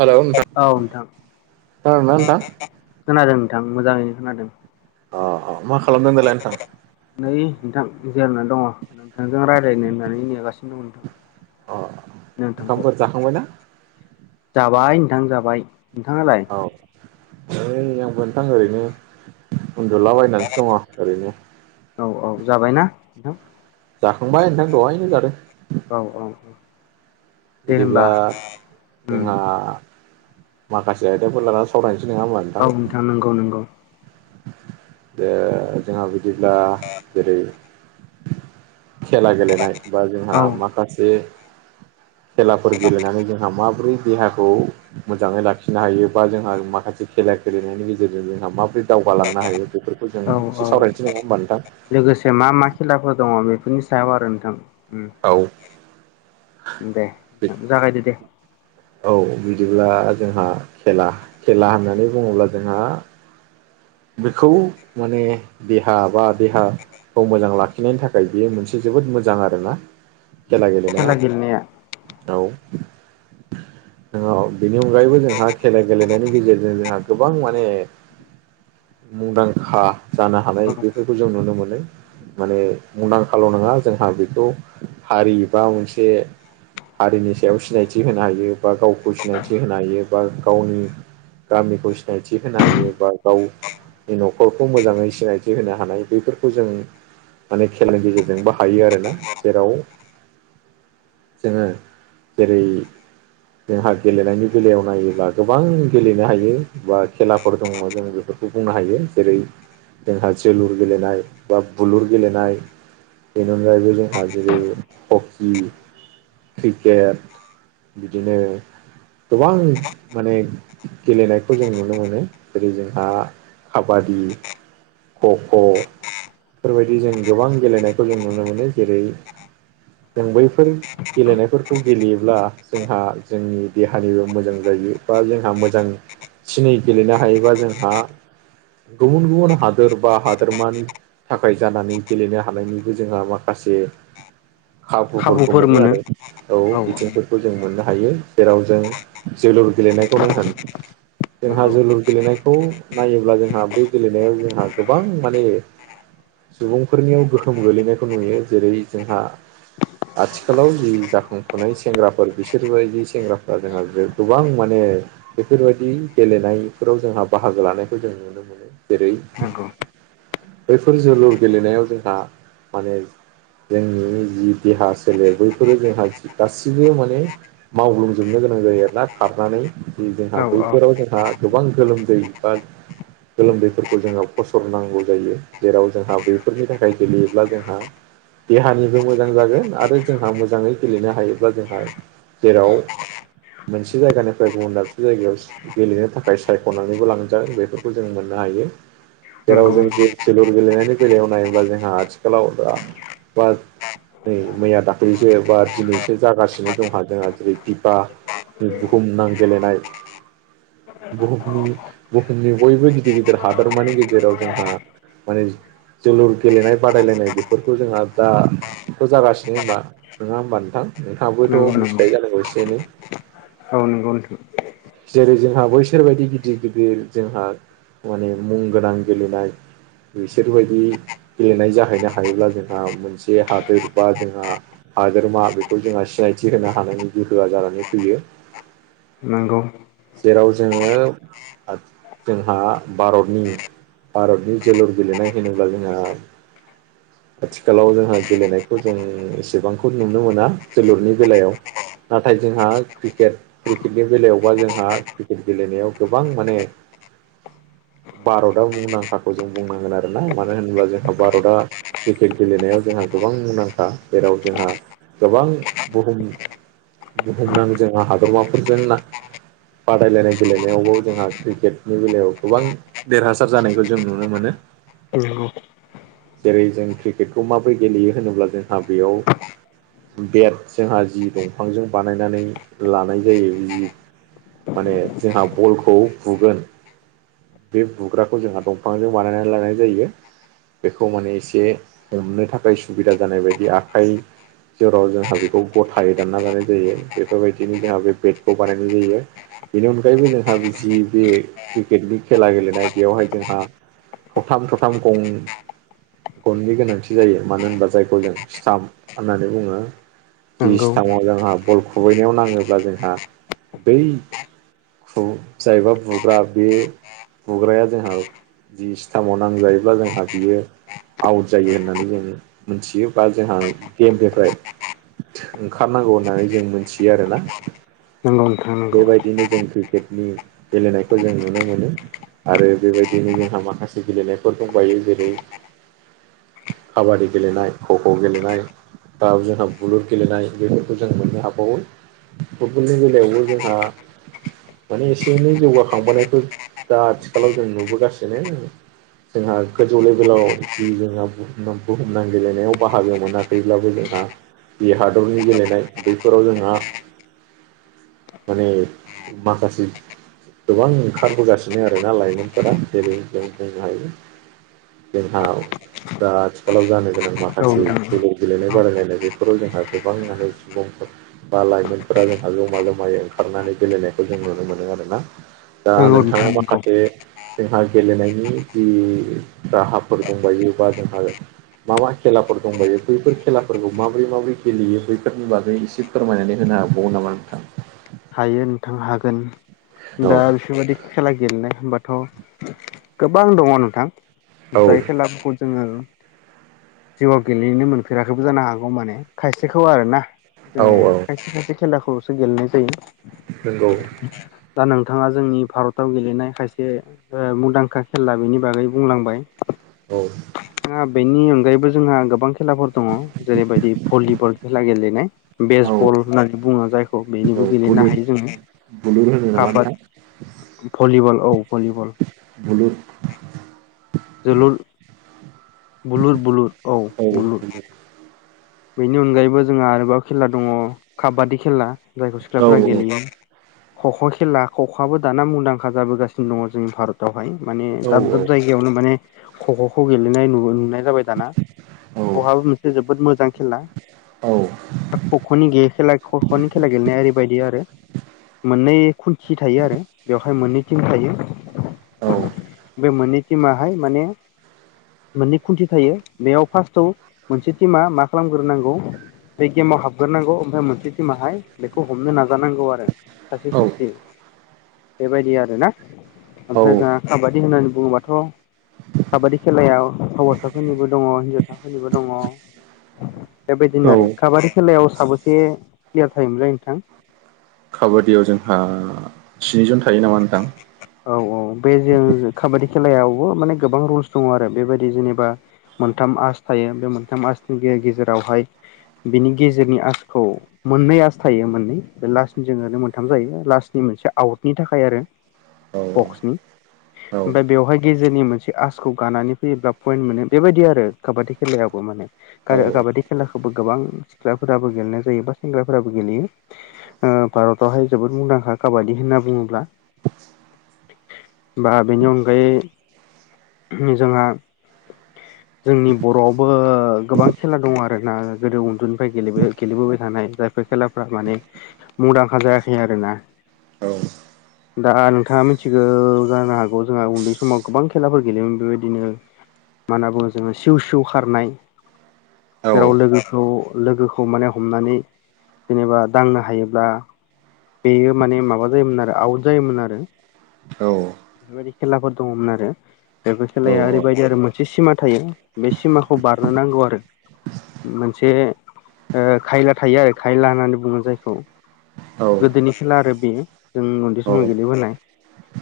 Hello नोंथां औ नोंथां खोनादों ना नोंथां खोनादों नोंथां मोजाङैनो खोनादों अ अ मा खालामदों होन दालाय नोंथां। नै नोंथां जेलना दङ नोंथांजों रायज्लायनो होननानै नेगासिनो। [unintelligible] नोंथां अ नोंथांखौ। ओंखामफोर जाखांबायना जाबाय नोंथां जाबाय नोंथाङालाय औ ओइ आंबो नोंथां ओरैनो उन्दुलाबायनानैसो दङ ओरैनो औ औ जाबायना नोंथां जाखांबाय नोंथां दहायनो जादों औ औ औ दे हबा उम आ माखासे आयदाफोर लानानै सावरायनोसो नङा होमा गावथां नंगौ नंगौ दे जोंहा बिदिब्ला जेरै खेला गेलेनाय बा जोंहा औ माखासे खेलाफोर गेलेनानै जोंहा माबोरै देहाखौ मोजाङै लाखिनो हायो बा जोंहा माखासे खेला गेलेनायनि गेजेरजों जोंहा माबोरै दावगालांनो हायो बेफोरखौ जों औ औ एसे सावरायनोसै नङा होमबा नोंथां लोगोसे मा मा खेलाफोर दङ बेफोरनि सायाव आरो नोंथां औ दे जागायदो दे औ बिदिब्ला जोंहा खेला खेला होननानै बुङोब्ला जोंहा बेखौ माने देहा बा देहा खौ मोजां लाखिनायनि थाखाय बेयो मोनसे जोबोद मोजां आरो ना खेला गेलेनाया औ बेनि अनगायैबो जोंहा खेला गेलेनायनि गेजेरजों जोंहा गोबां माने मुंदांखा जानो औ हानाय बेफोरखौ जों नुनो मोनो माने मुंदांखाल' नङा जोंहा बेखौ हारि बा मोनसे हारिनि सायाव सिनायथि होनो हायो बा गावखौ सिनायथि होनो हायो बा गावनि गामिखौ सिनायथि होनो हायो बा गावनि न'खरखौ मोजाङै सिनायथि होनो हानाय बेफोरखौ जों माने खेलनि गेजेरजोंबो हायो आरोना जेराव जोङो जेरै जोंहा गेलेनायनि बेलायाव नायोब्ला गोबां गेलेनो हायो बा खेलाफोर दङ जों बेफोरखौ बुंनो हायो जेरै जोंहा जोलुर गेलेनाय बा बुलुर गेलेनाय बेननगायबोजों हाजिरो हकि क्रिकेट बिदिनो गोबां माने गेलेनायखौ जों नुनो मोनो जेरै जोंहा खाबादि ख ख'फोरबायदि जों गोबां गेलेनायखौ जों नुनो मोनो जेरै जों बैफोर गेलेनायफोरखौ गेलेयोब्ला जोंहा जोंनि देहानिबो मोजां जायो बा जोंहा मोजां थनै गेलेनो हायोबा जोंहा गुबुन गुबुन हादोर बा हादोरमानि थाखाय जानानै गेलेनो हानायनिबो जोंहा माखासे हाखुफोरखौ मोनो आरो औ बिथिंफोरखौ जों मोननो हायो जेराव जों जोलुर गेलेनायखौनो होनो जोंहा नंगौ जोलुर गेलेनायखौ नायोब्ला जोंहा बै गेलेनायाव जोंहा गोबां माने सुबुंफोरनियाव गोहोम गोलैनायखौ नुयो जेरै जोंहा आथिखालाव जि जाखांफुनाय सेंग्राफोर बिसोरबायदि सेंग्राफ्रा जोंहा गोबां माने बेफोरबायाददि गेलेनायफोराव जोंहा बाहागो लानायखौ जों नुनो मोनो जेरै नंगौ बैफोर जोलुर गेलेनायाव जोंहा माने जोंनि जि देहा सोलेर बैफोरो जोंहा गासिबो माने मावग्लुंजोबनो गोनां जायो आरोना खारनानै औ जोंहा औ बैफोराव जोंहा गोबां गोलोमदै बा गोलोमदैफोरखौ जोङो फसरनांगौ जायो जेराव जोंहा बेफोरनि थाखाय गेलेयोब्ला जोंहा देहानिबो मोजां जागोन आरो जोंहा मोजाङै गेलेनो हायोब्ला जोंहा जेराव मोनसे जायगानिफ्राय गुबुन दाबसे जायगायाव गेलेनो थाखाय बाय सायख'नानैबो लांजाग बेफोरखौ जों मोननो हायो जेराव नंगौ जों नंगौ ज जोलुर गेलेनायनि बेलायाव नायोब्ला जोंहा आथिखालावा बा नै मैया दाखलैसो बा दिनैसो जागासिनो दंहा जोंहा जेरै बिबा बुहुम नां गेलेनाय बुहुमनि बुहुमनि बयबो गिदिर गिदिर हादोरमानि गेजेराव जोंहा माने जोलुर गेलेनाय बादायलायनाय बेफोरखौ जोंहा दाथ' जागासिनो होबा नङा होमबा नोंथां नोंथाङाबोथ' मिथिखायो जानांगौ एसे एनै औनो [unintelligible] जेरै जोंहा बै बिसोरबायदि गिदिर गिदिर जोंहा माने मुं गोनां गेलेनाय बिसोरबायदि गेलेनाय जाहैनो हायोब्ला जोंहा मोनसे हादोर बा जोंहा हाद्रमा बेखौ जोंहा सिनायथि होनो हानायनि गोहोआ जानानै फैयो नंगौ जेराव जोङो जोंहा भारतनि भारतनि जोलुर गेलेनाय होनोब्ला जोंहा आथिखालाव जोंहा गेलेनायखौ जों एसेबांखौ नुनो मोना जोलुरनि बेलायाव नाथाय जोंहा क्रिकेट क्रिकेटनि बेलायावबा जोंहा क्रिकेट गेलेनायाव गोबां माने भारतआ मुंदांखाखौ जों बुंनांगोन आरोना मानो होनोब्ला जोंहा भारतआ क्रिकेट गेलेनायाव जोंहा गोबां मुंदांखा जेराव जोंहा गोबां बुहुम बुहुमनां जोंहा हादरमाफोरजों ना बादायलायनाय गेलेनायावबो जोंहा क्रिकेटनि बेलायाव गोबां देरहासार जानायखौ जों नुनो मोनो [unintelligible] जेरै जों क्रिकेटखौ माबोरै गेलेयो होनोब्ला जोंहा बेयाव बेट जोंहा जि दंफांजों बानायनानै लानाय जायो जि माने जोंहा बलखौ बुगोन बे बुग्राखौ जोंहा दंफांजों बानायनानै लानाय जायो बेखौ माने एसे हमनो थाखाय सुबिदा जानाय बायदि आखाइ जेराव जोंहा बेखौ गथायै दानना लानाय जायो बेफोरबायदिनो जोंहा बे बेडखौ बानायनाय जायो बेनि अनगायैबो जोंहा जि बे क्रिकेटनि खेला गेलेनाय बेयावहाय जोंहा थथाम थथाम गं गननि गोनांथि जायो मानो होनबा जायखौ जों स्थाम होननानै बुङो जि नंगौ सिटामाव जोंहा बल खुबैनायाव नाङोब्ला जोंहा बै खौ जायबा बुग्रा बे बुग्राया जोंहा जि सिथामाव नांजायोब्ला जोंहा बियो आउट जायो होननानै जों मोनथियो बा जोंहा गेमनिफ्राय ओंखारनांगौ होननानै जों मोनथियो आरोना नंगौ नोंथां नं बेबायदिनो जों क्रिकेटनि गेलेनायखौ जों नुनो मोनो आरो बेबायदियैनो जोंहा माखासे गेलेनायफोर दंबायो जेरै काबादि गेलेनाय खख' गेलेनाय बा जोंहा बुलुर गेलेनाय बेफोरखौ जों मोननो हाबावो फुटबलनि बेलायावबो जोंहा नुबोगासिनो जोंहा गोजौ लेभेलाव जि जोंहा बुहुमनाां गेलेनायाव बाहागो मोन आरो थैब्लाबो जोंहा बे हादरनि गेलेनाय बैफोराव जोंहा माने माखासे गोबां ओंखारबोगासिनो आरोना लाइमोनफोरा जेरै जों बुंनो हायो जोंहा दा आथिखालाव जानो गोनां औ माखासे नोंथां नंगौ गेलेनाय बादायलायनाय बेफोराव जोंहा गोबां मे सुबुंफोर बा लाइमोनफोरा जोंहा जमा जमायै ओंखारनानै गेलेनायखौ जों नुनो मोनो आरोना दा नोंथाङा नोंथां नंगौ माखासे जोंहा गेलेनायनि जि राहाफोर दंबायोबा जोंहा मा मा खेलाफोर दंबायो बैफोर खेलाफोरखौ माबोरै माबोरै गेलेयो बैफोरनि बाजों एसे फोरमायनानै होनो हाबावो नामा नोंथां हायो नोंथां हागोन औ दा बिफोरबायदि खेला गेलेनाय हबाथ' गोबां दङ नोंथां जाय औ खेला ब जोङो जिउआव गेलेनो मोनफेराखैबो जानो हागौ माने खायसेखौ आरोना जोङो औ औ खायसे खायसे खेलाखौल'सो गेलेनाय जायो नोंगौ दा नोंथाङा जोंनि भारताव गेलेनाय खायसे मुंदांखा खेला बेनि बागै बुंलांबाय औ बेनि अनगायैबो जोंहा गोबां खेलाफोर दङ जेरैबायदि भलिबल खेला गेलेनाय औ बेसबल होननानै बुङो जायखौ औ बेनिबो गेलेनो बुलुर हायो जोङो बुलुर होनो नामा काबाद नोंथां भलिबल औ भलिबल बुलुद जोलुर बुलुर बुलुर औ बेनि अनगायैबो जोंहा आरोबाव खेला दङ काबादि खेला जायखौ औ सिख्लाफोरा गेलेयो खख' खेला खख'आबो दाना मुंदांखा जाबोगासिनो दङ जोंनि भारतावहाय माने औ दाब दाब जायगायाव बेवनो माने खख'खौ गेलेनाय नुनाय जाबाय दाना औ खख'बो मोनसे जोबोद मोजां आरो खख'नि गैयै खेला खख'नि खेला गेलेनाया ओरैबायदि आरो मोननै खुन्थि थायो आरो बेवहाय मोननै टिम थायो बे मोननै टिमाहाय माने मोननै खुन्थि थायो बेयाव फार्स्टआव मोनसे टिमा मा खालामग्रोनांगौ बे गेमाव हाबग्रोनांगौ ओमफ्राय मोनसे टिमाहाय बेखौ हमनो नाजानांगौ आरो सासे औ सासे बेबायदि आरोना ओमफ्राय जोंहा खाबादि होननानै बुङोबाथ' काबादि खेलायाव हौवासाफोरनिबो दङ हिन्जावसाफोरनिबो दङ बेबायदिनो औ आरो काबादि खेलायाव साबेसे प्लेयार थायोमोनलाय नोंथां काबादियाव जोंहा स्निजन थायो नामा नथां औ औ बे जों काबादि खेलायावबो माने गोबां रुल्स दङ आरो बेबायदि जेनेबा मोनथाम आस थायो बे मोनथाम आसनि गेजेरावहाय बिनि गेजेरनि आसखौ मोननै आस थायो मोननै बे लास्टनि जो ओरै मोनथाम जायो लास्टनि मोनसे आउटनि थाखाय थाखाय आरो औ बक्सनि औ ओमफाय बेवहाय गेजेरनि मोनसे आसखौ गानानै फैयोब्ला पयन्ट मोनो बेबायदि आरो काबादि खेलायावबो माने औ औ काबादि खेलाखौबो गोबां सिख्लाफोराबो गेलेनाय जायो बा सेंग्राफोराबो गेलेयो भारतावहाय जोबोद मुंदांखा काबादि होनना बुङोब्ला बा बेनि अनगायै जोंहा जोंनि बर'आवबो गोबां खेला दङ आरोना गोदो उन्दैनिफ्राये गेलेबोबाय थानाय जाय बे खेलाफ्रा माने मुंदांखा जायाखै आरोना दा नोंथाङा मिथिगौ जानो हागौ जोंहा उन्दै समाव गोबां खेलाफोर गेलेयोमोन बेबायदिनो मा होनना बुङो जोङो सिउ सि खारनाय औ जेराव लोगोखौ लोगोखौ माने हमनानै जेनेबा दांनो हायोब्ला बेयो माने माबा जायोमोन आरो आउट जायोमोन आरो औ बेफोरबायदि खेलाफोर दङमोन आरो दा बे खेलाया ओरैबायदि आरो मोनसे सिमा थायो बे सिमाखौ बारनो नांगौ आरो मोनसे खायला थायो आरो खायला होननानै बुङो जायखौ गोदोनि खेला आरो बेयो जों उन्दै समाव गेलेबोनाय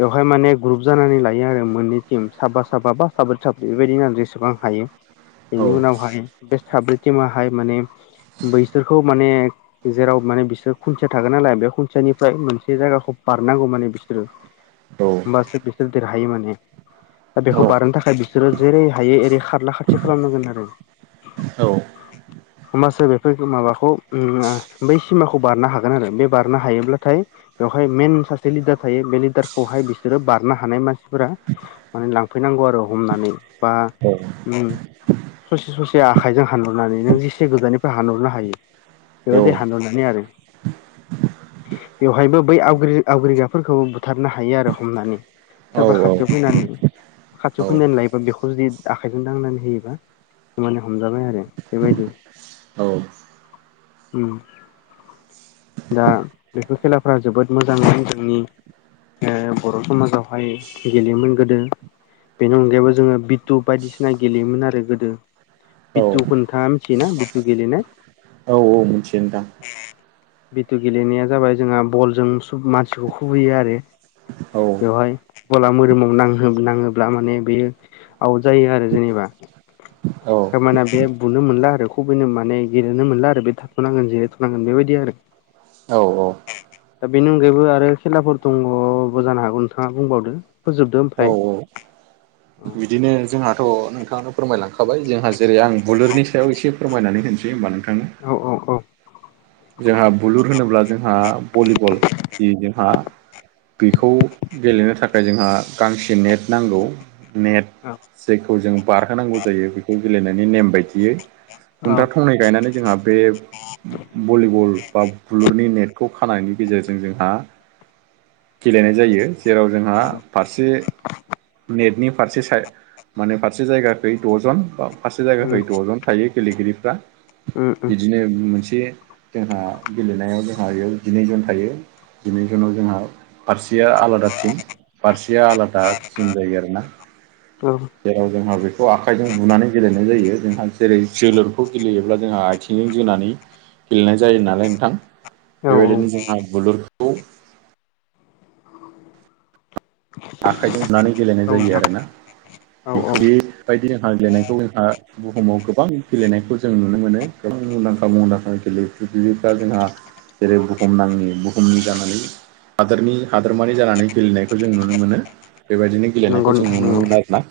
बेवहाय माने ग्रुप जानानै लायो आरो मोननै टिम साबा साबा बा साब्रै साब्रै बेबायदिनो आरो जेसेबां हायो बेनि उनावहाय बे साब्रैथिमाहाय माने बैसोरखौ माने जेराव माने बिसोर खनसेया थागोन नालाय बे खनसनिफ्राय मोनसे जायगाखौ बारनांगौ माने बिसोरो होमबासो बिसोर देरहायो माने दा बेखौ बारनो थाखाय बिसोरो जेरै हायो एओरै खारला खारथि खालामनांगोन आरो औ होमबासो बेफोर माबाखौ बै सिमाखौ बारनो हागोन जागोन आरो बे बारनो हायोब्लाथाय बेवहाय मेन सासे लिडार थायो बे लिडारखौहाय बिसोरो बारनो हानाय मानसिफोरा माने लांफैनांगौ आरो हमनानै बा ससे ससे आखाइजों हानहरनानै नों जेसे गोजाननिफ्राय हानहरनो हायो बेबायदि हान्नानै आरो बेवहायबो बै आवग आवग्रिगाफोरखौबो बुथारनो हायो आरो हमनानै सोरबा खाथियाव फैनानै खाथियाव औ फैनानै लायोबा बेखौ जुदि आखाइजों दांनानै होयोबा हमजाबाय आरो बेबायदि औ दा बेफोर खेलाफ जोबोद मोजांमोन जोंनि बर' समाजावहाय गेलेयोमोन गोदो बेनि अनगायैबो जोङो बिटु बायदिसिना गेलेयोमोन आरो गोदो बिथु औ खथा आथि ना बथु गेललिनाय औ औ मिथिगोन नोंथां भु गेलेनाया जाबाय जोंहा बलजों मानसिखौ खुबैयो आरो औ बेवहाय गला मोदोमाव नाङोब्ला माने बेयो आउट जायो आरो जेनेबा औ थारमाना बे बुनो मोनला आरो खुबैनो माने गेलेनो मोनला आरो बे थाथ'नांगोन जिरायथ'नांगोन बेबायदि आरो औ औ दा बेनि अनगायैबो आरो खेलाफोर दङबो जानो हागौ नोंथाङा बुंबावदो फोजोबदो ओमफ्राय औ औ बिदिनो जोंहाथ' नोंथांनो फोरमायलांखाबाय जोंहा जेरै आं बुलुरनि सायाव एसे फोरमायनानै होनसै होमबा नोंथांनो औ औ औ जोंहा बुलुर होनोब्ला जोंहा भलिबल जि जोंहा बेखौ गेलेनो थाखाय जोंहा गांसे नेट नांगौ नेट औ जेखौ जों बारहोनांगौ जायो बेखौ गेलेनायनि नेम बायदियै औ खुन्थाथावनाय गायनानै जोंहा बे भलिबल बा बुलुरनि नेटखौ खानायनि गेजेरजों जोंहा गेलेनाय जायो जेराव जोंहा फारसे नेटनि फारसे माने फारसे जायगाखै द'जन फारसे जायगाखै उम द'जन थायो गेलेगिरिफ्रा उम बिदिनो मोनसे जोंहा गेलेनायाव जोंहा बेयाव जिनैजन थायो जिनै जुनाव जोंहा फारसेया आलादा टिम फारसेया आलादा थिम जायो आरो ना। औ जेराव जोंहा बेखौ आखाइजों बुनानै गेलेनाय जायो जोंहा जेरै जोलुरखौ गेलेयोब्ला जोंहा आथिंजों जोनानै गेलेनाय जायो नालाय नोंथां औ बेबायदिनो जोंहा बुलुरखौ आखाइजों हुनानै गेलेनाय जायो नोंथां आरोना औ औ बेखौ बेबायदि जोंहा गेलेनायखौ जोंहा बुहुमाव गोबां गेलेनायखौ जों नुनो मोनो गोबां मुंदांखा मुंदांखा गेले गेलफ्रा जोंहा जेरै बुहुम नाङै बुहुमनि जानानै हादोरनि हादोरमानि जानानै गेलेनायखौ जों नुनो नुनो मोनो बेबायदिनो नंगौ गेलेनायखौ जों नोंथां नुनो नंगौ। मोनो आरोना।